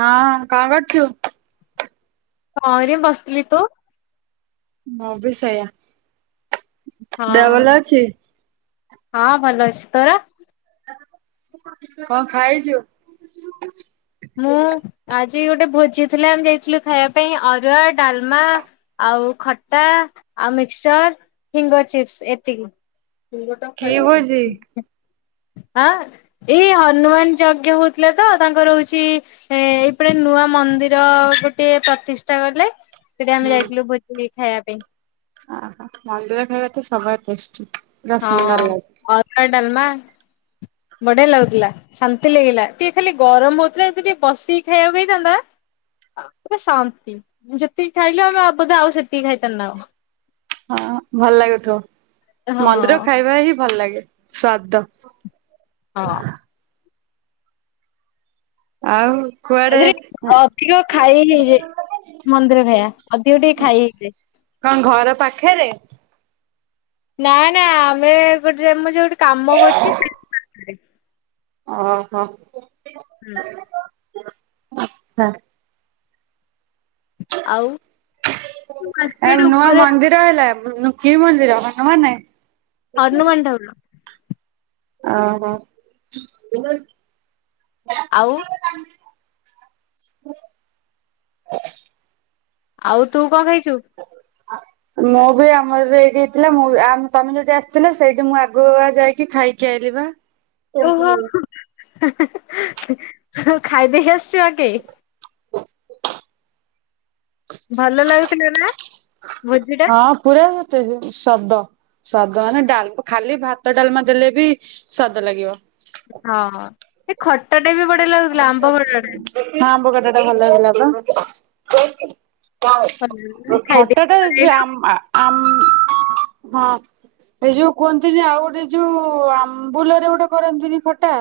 ହଁ କନ୍ କରଚୁ? ହଁରେ ବସଥିଲି। ତୁ? ମୁଁ ବି ସେ ୟା। ଦେହ ହଁ ଭଲ ଅଛି? ହଁ ଭଲ ଅଛି। ତୋର? କଣ ଖାଇଚୁ? ମୁଁ ଆଜି ଗୋଟେ ଭୋଜି ଥିଲା ଆମେ ଯାଇଥିଲୁ ଖାଇବା ପାଇଁ ଅରୁଆ, ଡାଲମା, ଆଉ ଖଟା ଆଉ ମିକ୍ସଚର ଫିଙ୍ଗର ଚିପ୍ସ ଏତିକି। ଫୁଗୋ ଟା କି ଖାଇ ଭୋଜି? ତ। ହଁ। ଏଇ ହନୁମାନ ଯଜ୍ଞ ହୋଉ ତ ତାଙ୍କ ରହୁଛି କିଛି ଏ ଏଇପଟେ ନୂଆ ମନ୍ଦିର ଗୋଟେ ପ୍ରତିଷ୍ଠା କଲେ। ସେଥି ଆମେ ଯାଇଥିଲୁ ଭୋଜି ଖା ଖାଇବା ପାଇଁ ଅହୋ ମନ୍ଦିର ଖାଇବା ତ ସବୁବେଳେ ଟେଷ୍ଟି। ପୁରା ସୁନ୍ଦର ଲାଗେ ହଁ ଡାଲ୍ ମା ବଢିଆ ଲାଗୁଥିଲା ଶାନ୍ତି ଲାଗିଲା ଟିକେ ଖାଲି ଗରମ ହଉଥିଲା ଯି ଟିକେ ବସିକି ଖାଇବାକୁ ହେଇଥାନ୍ତା ଆଉ ଶାନ୍ତି ଯେତିକି ଖାଇଲୁ ଆମେ ଆଉ ବୋଧ ଆଉ ସେତିକି ଖାଇଥାନ୍ତୁ ନା କଣ ହଁ ଭଲ ଲାଗୁଥିବ ହଁ ମନ୍ଦିର ଖାଇବା ହିଁ ଭଲ ଲାଗେ ସ୍ୱାଦ ହଁ। ଆଉ। କୁଆଡେ ଏଥିରେ ଅଧିକ ଖାଇ ହେଇଯାଏ ମନ୍ଦିର ଖାଇବା ଅଧିକ ଟିକେ ଖାଇ ହେଇଯାଏ। କଣ ଘର ପାଖରେ? ନା ନା ଆମେ ଗୋଟେ ଯ ମୁ ଯଉଠି କାମ କରୁଛି ଫ୍ଲିପ୍ କାର୍ଟରେ ଓ ହୋ। ହୁଁ। ହଁ [unintelligible] ଆଉ ମେଟ ଉପରେ [inaudible] ନଖି ମନ୍ଦିର ନାଇଁ [inaudible] ଅର୍ଣ ମଣ୍ଡଉଣ [inaudible] ଓ ହୋ ଆଉ। [inaudible] ଆଉ ତୁ କଣ ଖଇଛୁ। ମୁଁ ବି ଆମର ବି ଏଇଠି ହେଇଥିଲା ମୁଁ ଆଉ ତମେ ଯୋଠି ଆସିଥିଲ, ସେଇଠି ମୁଁ ଆଗୁ ଯାଇକି ଖାଇକି ଆଇଲିପା। ହ [inaudible] ଖାଇଦେ ଆସ୍। [unintelligible] ଆଗେ। ଭଲ ଲାଗୁଥିଲା ନା। ଭୋଜି ଟା ହଁ ପୁରା ସ୍ୱାଦ। ସ୍ବାଦ ମାନେ ଡାଲ ଖାଲି ଭାତ ଡାଲମା ଦେଲେବି ସ୍ବାଦ ଲାଗିବ। ହଁ ହଁ ସେ ଖଟା ଟା ବି ବଢିଆ ଲାଗୁଥିଲା ଆମ୍ବ ଖଟା ଟା ହଁ ଆମ୍ବ ଖଟା ଟା ଭଲ ହେଲା ପା। କକ [inaudible] ଖାଇଦେଇକି ଖଟଟା ଆ ପଳେଇଲୁ। [unintelligible] ଆମ ହଁ ସେଇ ଯୋଉ କୁହନ୍ତିନି ଆଉ ଗୋଟେ ଯୋଉ ଆମ୍ବୁଲରେ ଗୋଟେ କରନ୍ତିନି ଖଟା।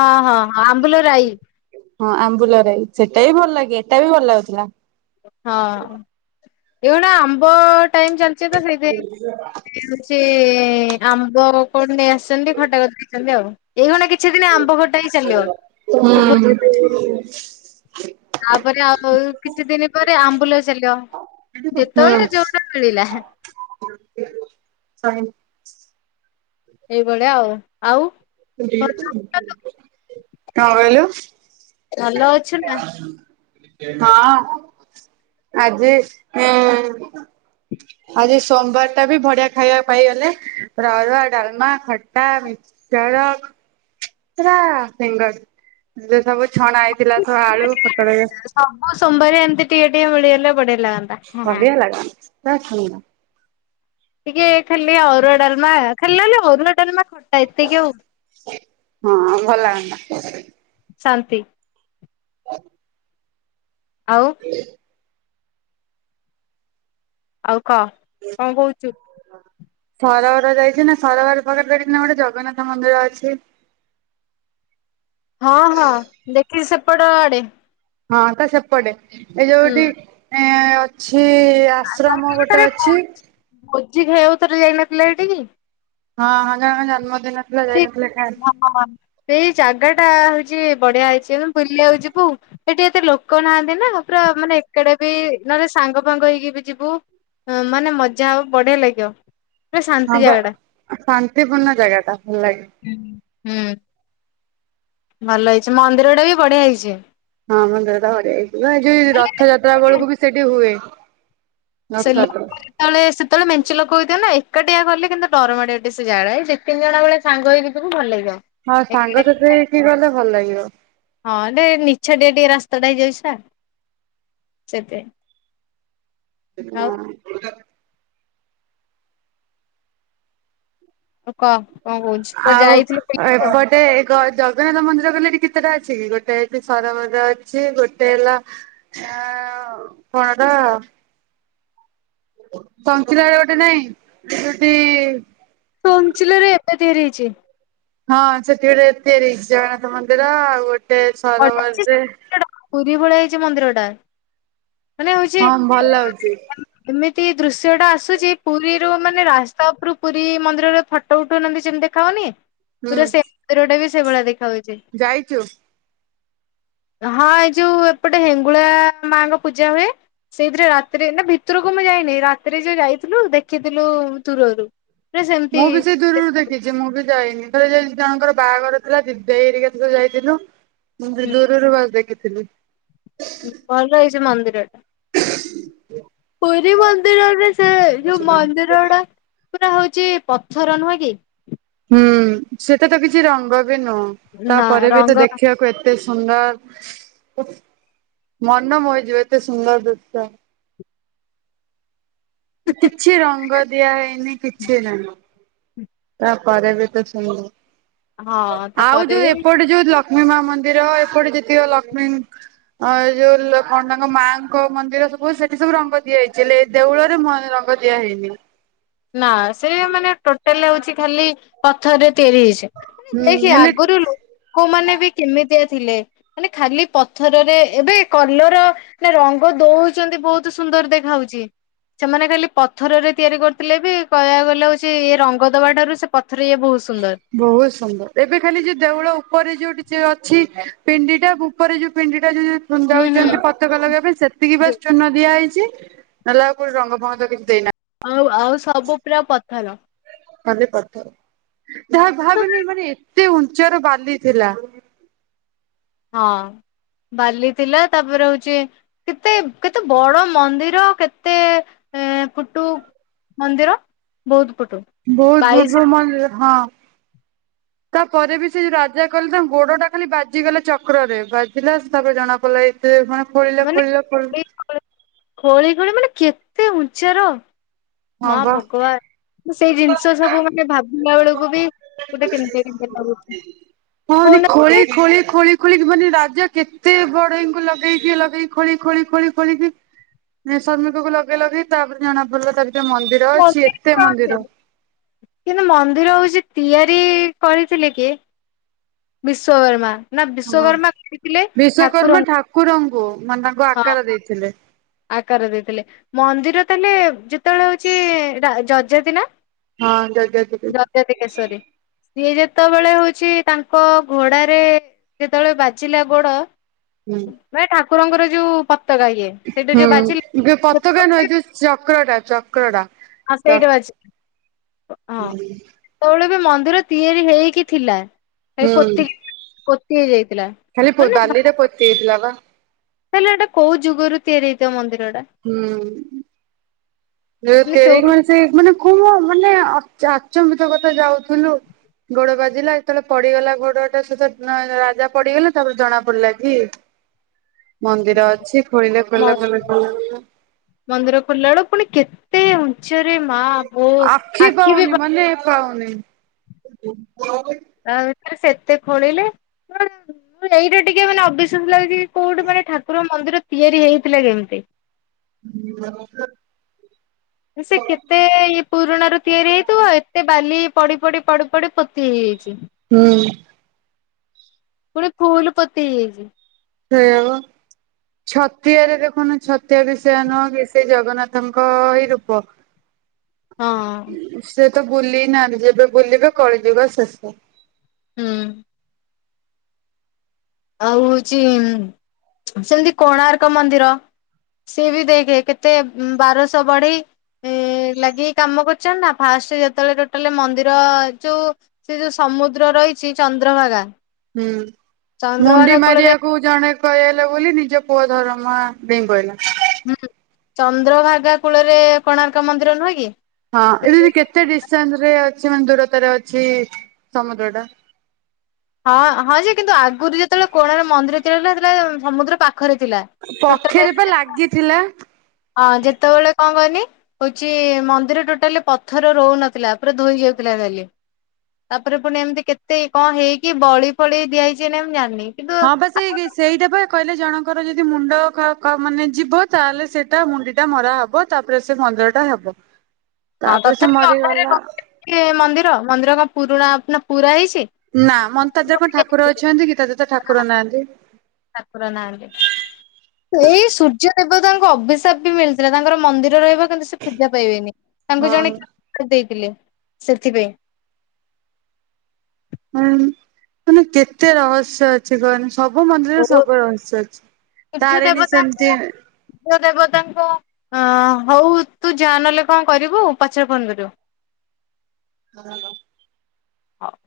ହଁ ହଁ ଆମ୍ବୁଲରାଇ। ହଁ ଆମ୍ବୁଲରାଇ। ସେଟା ବି ଭଲ ଲାଗେ, ଏଟା ବି ଭଲ ଲାଗୁଥିଲା। ହଁ ଏଗୁଡା ଆମ୍ବ ଟାଇମ ଚାଲିଚି ଏବେ ସେଇଥିପାଇଁ ହେଉଛି ଏ ଆମ୍ବ କନ ନେଇଆସ୍ ସେମତି ଖଟା କରିଦେଇଛନ୍ତି ଆଉ। ଏଦିନ କିଛି ଦିନ ଆମ୍ବ ଖଟା ହିଁ ଚାଲିବ ହୁଁ ତାପରେ ଆଉ କିଛି ଦିନ ପରେ ଆମ୍ବୁଲ ଚାଲିବ, ହୁଁ ଯେତେବେଳେ ଯୋଉଟା ମିଳିଲା। ଶହି। ଏଇଭଳିଆ ଆଉ ।ଆଉ କହିଲୁ ଭଲ ଅଛୁ ନା? [inaudible] ହଁ ଆଜି ଉଁ ଆଜି ସୋମବାର ଟା ବି ବଢିଆ ଖାଇବା ପାଇଗଲେ ରରୁଆ, ଡାଲମା, ଖଟା, ମିକ୍ସଚର। ସିଙ୍ଗର ଯେ ସବୁ ଛଣା ହେଇଥିଲା [inaudible] ସବୁ ଆଳୁ ପୋଟଳ ସବୁ ସୋମବାର ଏମିତି ଟିକେ ଟିକେ ମିଳି ଥିଲେ ବଡ଼ି ବଢି଼ଆ ଲାଗନ୍ତା [unintelligible] ଟିକେ ଖାଲି ଅରୁଆ ଡାଲମା ହେଲାଲୋ ଅରୁଆ ଡାଲମା ଖଟା। ଏତିକି ଆଉ ହଁ ଭଲ ଲାଗନ୍ତା। [inaudible] ଶାନ୍ତି। [inaudible] ଆଉ ଆଉ କହ କଣ କହୁଛୁ ସରବର ଯାଇଛୁ ନା ସରବର ପାଖରେ ଦେଖିଛୁନା ଗୋଟେ ଜଗନ୍ନାଥ ମନ୍ଦିର ଅଛି। ହଁ ହଁ ଦେଖିଚି ସେପଟ ଆଡେ। ହଁ ତ ସେପଟେ। ଏ ହୁଁ ଯୋଉଠି ଏଁ ଅଛି। କି ଆଶ୍ରମ ଗୋଟେ ଅଛି। ଜି ଖାଇବାକୁ ଥରେ ଯାଇନଥିଲେ ହେଠିକି ହଁ ହଁ ଜଣଙ୍କ ଜନ୍ମଦିନ ଥିଲା ହ ଯାଇନଥିଲେ ହଁ ହ। [inaudible] ସେଇ ଜାଗା ଟା ହେଉଚି ବଢିଆ ହେଇଛି ଆମେ ବୁଲିବାକୁ ଯା ଯିବୁ ଏଠି ଏତେ ଲୋକ ନାହାନ୍ତି ନା ପୁରା ମାନେ ଏକେଡେ ବି ନହେଲେ ସାଙ୍ଗ ଫାଙ୍ଗ ହେଇକି ବି ଯିବୁ ମାନେ ମଜା ଆଉ ବଢିଆ ଲାଗିବ। ପୁରା ହଁ ଶାନ୍ତି ବା ଜାଗା ଟା। ଶାନ୍ତିପୂର୍ଣ୍ଣ ଜାଗା ଟା। ଭଲ ଲାଗେ। ହୁଁ ହୁଁ। ଭଲ ହେଇଛି ମନ୍ଦିରଟା ବି ବଢିଆ ହେଇଛି। ହଁ ମନ୍ଦିର ତ ବଢିଆ ହେଇଛି, ଏ ଯଉ ରଥଯାତ୍ରା ହେଲେ ବେଳକୁ ବି ସେଠି ହୁଏ। ସେ ରଥଯାତ୍ରା। ଲୋକ ଯେତେଳେ ସେତେବେଳେ ମେଞ୍ଚେ ଲୋକ କହିଦିଅ ନା ଏକାଟିଆ କଲେ କିନ୍ତୁ ଡରମାଡେ [unintelligible] ସେ ଯାହାଟା ଏ ଦି ତିନି ଜଣ ବେଳେ ସାଙ୍ଗ ହେଇକି ଯିବୁ ଭଲ ଲାଗିିବ। ହଁ ସାଙ୍ଗସାଥୀ ହେଇକି ଗଲେ ଭଲ ଲାଗିବ। [inaudible] ହଁ [unintelligible] ନିଛାଟିଆ ଟିକେ ରାସ୍ତା ଟା ହେଇ ଯାଉଛି ଆଉ ସେଥିପାଇଁ। ଆଉ ହଁ। ଆଉ କହ କଣ କହୁଛୁ କୁଆଡେ ଆଉ ଯାଇଥିଲୁ ବୁଲିବାକୁ? ଏପଟେ ଜଗନ୍ନାଥ ମନ୍ଦିର କହଲେ ଏଠି କେତେଟା ଅଛି କି ଗୋଟେ ହେଇଛି ସରବର ମନ୍ଦିର ଅଛି ଗୋଟେ ହେଲା। ହ। ହଣଦ [inaudible] ସଂଖଚିଲାରେ ଗୋଟେ ନାଇଁ ଯୋଠି ସଂଖାଚିଲାରେ ଏବେ ତିଆରି ହେଇଛି। ହଁ ସେତେବେଳେ ଏଥିେ ଜଗନ୍ନାଥ ମନ୍ଦିର ଆଉ। ସରୋବରରେ କଟା ପୁରୀ ଭଳିଆ [unintelligible] ମନ୍ଦିର ଟା। ହଁ ଭଲ ଅଛି। ଦୃଶ୍ୟ ଟା ଆସୁଚି ପୁରୀରୁ ମାନେ ରାସ୍ତା ଉପରୁ ପୁରୀ ମନ୍ଦିରରେ ଫଟୋ ଉଠୁନାହାନ୍ତି ସେମିତି ଦେଖା ହଉନି? ପୁରା ସେ ରୋଡେ ବି [unintelligible] ସେଇଭଳିଆ ଦେଖାଯାଉଛି। ଯାଇଚୁ? ହଁ ଏଇ ଯୋଉ ଏପଟେ ହେଙ୍ଗୁଳା ମାଙ୍କ ପୂଜା ହୁଏ ସେଇଥିରେ ରାତିରେ ନା ଭିତରକୁ ମୁଁ ଯାଇନି ରାତିରେ ଯୋଉ ଯାଇଥିଲୁ ଦେଖିଥିଲୁ ଦୂରରୁ। ପୁରା ସେମିତି ମୁଁ ବି ସେ ଦୂରରୁ ଦେଖିଛି ମୁଁ ବି ଯାଇନି ଥରେ ଯ ଜଣଙ୍କର ବାହାଘର ଥିଲା ଦି ଦେଇ ହେରିକା ସହ ଯାଇଥିଲୁ। ମୁ ଦୂରରୁ ବାସ ଦେଖି ଥିଲି। ଭଲ ହେଇଛି ମନ୍ଦିର ଟା। ପୁରୀ ମନ୍ଦିରରେ ସେ ଯୋଉ ମନ୍ଦିର ଡା। ପୁରା ହଉଛି ପଥର ନୁହଁ କି? ହୁଁ ସେଟା ତ କିଛି ରଙ୍ଗ ନୁ ନା ତାପରେ ବି ଏ ତେ ରଙ୍ଗ ଦେଖିବାକୁ ଏତେ ସୁନ୍ଦର ମନ ମୋହି ଯିବ ଏତେ ମସୁନ୍ଦର ଦୃଶ୍ୟ । କିଛି ରଙ୍ଗ ଦିଆହେଇନି କିଛି ହେଲାନ ତାପରେବି ତ ସୁୁ ହଁ ଆଉ ତାପରେ ଯୋଉ ବି ଏପଟେ ଯୋଉ ଲ ଲକ୍ଷ୍ମୀ ମା ମନ୍ଦିର ଏପଟେ ଯେିତିବ ଲକ୍ଷ୍ମୀ ଅ ଯୋଉ କଣ ତାଙ୍କ ମାଙ୍କ ମନ୍ଦିର ସବୁ ସେଠି ସବୁ ରଙ୍ଗ ଦିଆ ହେଇଛି ହେଲେ ଦେଉଳରେ ରଙ୍ଗ ଦିଆ ହେଇନି ନା ସେ ମାନେ ଟୋଟାଲ ହଉଛି ଖାଲି ପଥରରେ ତିଆରି ହେଇଛି ମାନେ ହୁଁ ଦେଖେ ହେଲେ ଆଗରୁ ଲୋକମାନେ କେମିତିଆ ଥିଲେ ମାନେ ଖାଲି ପଥରରେ ଏବେ କଲର ନା ରଙ୍ଗ ଦଉଛନ୍ତି ବହୁତ ସୁନ୍ଦର ଦେଖା ହାଉଛି ସେମାନେ ଖାଲି ପଥରରେ ତିଆରି କର ଥିଲେ ବି କହିବାକୁ ଗଲେ ହଉଛି ରଙ୍ଗ ଦବା ଠାରୁ ସେ ପଥରେ ଏ ବହୁତ ସୁନ୍ଦର। ବହୁତ ସୁନ୍ଦର ଏବେ ଖାଲି ଯୋଉ ଦେଉଳ ଉପରେ ଯୋଉଠି ଅଛି ପିଣ୍ଡି ଟା ଉପରେ ଯୋଉ ପିଣ୍ଡି ଯି ହୁଁ ଯାଉଛନ୍ତି ହୁଁ ପତାକା ଲଗେଇବା ପାଇଁ ସେତିକି ବାସ୍ ଚୂନ ଦିଆ ହେଇଛି ନହେଲେ ଆଉ କୋଉଠି ରଙ୍ଗ ଫଙ୍ଗ କିଛି ଦେଇନାହି ହାଲୋ ମାନେ କରିଥାଉ ଯାହା ଭାବନି ମାନେ କେତେ ଉଞ୍ଚର ବାଲି ଥିଲା ହଁ ବାଲି ଥିଲା ତାପରେ ହଉଛି କେତେ କେତେ ବଡ ମନ୍ଦିର କେତେ ଫୁଟୁ ମନ୍ଦିର ବହୁତ ଫୁଟୁ ବହୁତ ବାଇଶ ପୁର୍ବରୁ ମନ୍ଦିର ହଁ ତାପରେ ବି ସେ ଯଉ ରାଜା କହିଲେ ତାଙ୍କ ଗୋଡ ଟା ଖାଲି ବାଜିଗଲା ଚକ୍ରରେ ବାଜିଲା ତାପରେ ଜଣା ପଡ଼ିଲା ଏତେ ମାନେ ଖୋଳିଲ ଖୋଳିଲ ଖୋ ମାନେ ଖୋଳି ଖୋଳି ମାନେ କେତେ ଉଚ୍ଚର ମା ହଁ ବା ଭଗବାନ ସେଇ ଜିନିଷ ସବୁ ମାନେ ଭାବିଲା ବେଳକୁ ବି ଗୋଟେ କେମିତିଆ କେମିତିଆ ଲାଗୁଛି ହଉନି ହଉନା ଖୋଳି ଖୋଳି ଖୋଳି ଖୋଳିକି ମାନେ ରାଜା କେତେ ବଢେଇଙ୍କୁ ଲଗେଇକି ଲଗେଇ ଖୋଳି ଖୋଳି ଖୋଳି ଖୋଳିକି ଶ୍ରମିକଙ୍କୁ ଲଗେଇ ଲଗେଇ ତାପରେ ଜଣା ପଡିଲା ଏତେ ମନ୍ଦିର ଅଛି ଏତେ ମନ୍ଦିର କିନ୍ତୁ ମନ୍ଦିର ହଉଛି ତିଆରି କରିଥିଲେ କିଏ ବିଶ୍ବବର୍ମା ହଁ ବିଶ୍ଵକର୍ମା ଠାକୁରଙ୍କୁ ମାନେ ତାଙ୍କୁ ହଁ ଆକାର ଦେଇଥିଲେ । ଆକାର ଦେଇଥିଲେ ମନ୍ଦିର ତାହେଲେ ଯେତେବେଳେ ହଉଛି ଯଜାତି ହଁ ଯଜାତି ଯଜାତିକେଷରି କେଶରୀ ସିଏ ଯେତେବେଳେ ହଉଛି ତାଙ୍କ ଘୋଡାରେ ଯେତେବେଳେ ବାଜିଲା ଗୋଡ ହୁଁ ନାଇ ଠାକୁର ଠାକୁରଙ୍କର ଯୋଉ ପତାକା ଇଏ ସେଇଟା ହୁଁ ଯୋଉ ବାଜିଲା ପତକା ନୁହେ ଯୋଉ ଚକ୍ର ଟା ଚକ୍ର କୋଉଟା ଆ ସେଇଟା ବାଜି ହଁ ସେତେବେଳେ ଏବେ ମନ୍ଦିର ତିଆରି ହେଇକି ଥିଲା। ହେଇ ହୁଁ ପୋତି ପୋତି ହେଇ ଯାଇଥିଲା। ଖାଲି ବାଲିରେ ପୋତିହେଇଥିଲା ବା ହେଲେ ଏଇଟା କୋଉ ଯୁଗରୁ ତିଆରି ହେଇଥିବ ମନ୍ଦିର ଟା ହୁଁ। ନା ସେ ମାନେ ସେ ମାନେ ଖୁ ମାନେ ଚାଚମ୍ୱିତ କଥା ଯାଉଛି। ଠୁଲୁ ଗୋଡ ବାଜି ବୁଝିଲା ଯେତେବେଳେ ପଡିଗଲା ଗୋଡ଼ଟା ସେତ ରାଜା ପଡିଗଲା ତାପରେ ଜଣା ପଡିଲା କି ମନ୍ଦିର ଅଛି ଖୋଳିଲେ ଖୋଳିଲେ ଖୋଲିଲେ ଛରେ ମା ମୋ ଆଖି ବି ପାଉନି ମାନେ ପାଉନି ଆଉ [unintelligible] ସେତେ ଖୋଳିଲେ ଏଇଟା ଟିକେ ମାନେ ଅବିଶ୍ୱାସ ଲାଗୁଛି। କୋଉଠି ମାନେ ଠାକୁର ମନ୍ଦିର ତିଆରି ହେଇଥିଲା କେମିତି ହଁ। ସେ କେତେ ଇଏ ପୁରୁଣ ର ତିଆରି ହେଇଥିବ ଆଉ ଏତେ ବାଲି ପଡି ପଡି ପଡି ପଡି ପୋତି ହେଇଯାଇଛି। ହୁଁ। ଗୋଟେ ଫୁଲ ପତି ହେଇଯାଇଛି। ସେଇଆବ ଛତିଆରେ ଦେଖନୁ ଛତିଆ ବି ସେୟ ନୁହଁ କି ସେ ଜଗନ୍ନାଥଙ୍କ ହିଁ ରୂପ ହଁ। ସେ ତ ବୁଲି ନାହାନ୍ତି ଯେବେ ବୁଲିବେ କଳିଯିବ ଶେଷ ହୁଁ। ଆଉ ହଉଛି ସେମିତି କୋଣାର୍କ ମନ୍ଦିର ସେି ବି ଦେଖେ କେତେ ବାରଶହ ବଢେଇ ଲାଗି କାମ କରୁଚ ନା ଫାଷ୍ଟ ଯେତେବେଳେ ଟୋଟାଲ ମନ୍ଦିର ଯୋଉ ସେ ଯୋଉ ସମୁଦ୍ର ରହିଛି ଚନ୍ଦ୍ରଭାଗା ହୁଁ। ମୁଣ୍ଡି ଚନ୍ଦ୍ରଭାଗା କୂଳରେ ମାରିବାକୁ ଜଣେ କହେଲା ବୋଲି ନିଜ ପୁଅ ଧର ଦମ ପହିଲ [unintelligible] ହୁଁ ଚନ୍ଦ୍ରଭାଗା କୂଳରେ କୋଣାର୍କ ମନ୍ଦିର ନୁହେଁ କି? ହଁ ନି କେତେ ଦିଷ୍ଟାଂଶରେ ଅ ମାନ ଦୂରତାରେ ଅଛି ସମୁଦ୍ର ଟା। ହଁ ହଁ ଯେ କିନ୍ତୁ ଆଗରୁ ଯେତେବେଳେ କୋଣାର୍କ ରେ ମନ୍ଦିର ତିଆରି ସେତେବେଳେ ସମୁଦ୍ର ପାଖ ପଖେରେ ପା ଲାଗିଥିଲା। ହଁ ଯେତେବେଳେ କଣ କହନି କଉଛି ମନ୍ଦିର ଟୋଟାଲି ପଥର ରହୁନଥିଲା ପୁରା ଧୋଇ ଯାଉଥିଲା ଖାଲି ତାପରେ ପୁଣି ଏମିତି କେତେ କଣ ହେଇକି ବଳି ଫଳି ଦିଆ ହୋଇଛି ମୁ ଜାଣିନି। କିନ୍ତୁ ହଁ ବା ସେଇ ସେଇଟା ବା କହିଲେ ଜଣଙ୍କର ଯଦି ମୁଣ୍ଡ ମାନେ ଯିବ ତାହେଲେ ସେଟା ମୁଣ୍ଡି ଟା ମରା ହବ ତାପରେ ସେ ମନ୍ଦିର ଟା ହବ। ହଁ ତାପରେ ସେ ତଥାପି ମରିଗଲା। ଅଧାରେ ମନ୍ଦିର ମନ୍ଦିର କ ପୁରୁଣା ଆପ ପୁରା ହେଇଚି ନା ମନତାଜ କଣ ଠାକୁର ଅଛନ୍ତି କି ତା ଦେହ ତ ଠାକୁର ନାହାନ୍ତି। ଠାକୁର ନାହାନ୍ତି ଏଇ ସୂର୍ଯ୍ୟ ଦେବତାଙ୍କ ଅଭିଶାପ ବି ମିଳିଥିଲା ତାଙ୍କର ମନ୍ଦିର ରହିବା କିନ୍ତୁ ସେ ପୂଜା ପାଇବେନି ତାଙ୍କୁ ଜଣେ ହଁ। କିଏ ଅଭିଶାପ ଦେଇଥିଲେ। ସେଥିପାଇଁ। ହଁ ମାନେ କେତେ ରହସ୍ୟ ଅଛି କହନି। ସବୁ ମନ୍ଦିରରେ ସବୁ ରହସ୍ୟ ଅଛି। ସୂର୍ଯ୍ୟ ତାରିଣୀ ଦେବତା ସେମିତି ସୂର୍ଯ୍ୟ ଦେବତାଙ୍କ ହଉ ତୁ ଯା ନହେଲେ କଣ କରିବୁ ପଛରେ ଫୋନ କରିବୁ। [unintelligible] ହୋଉ।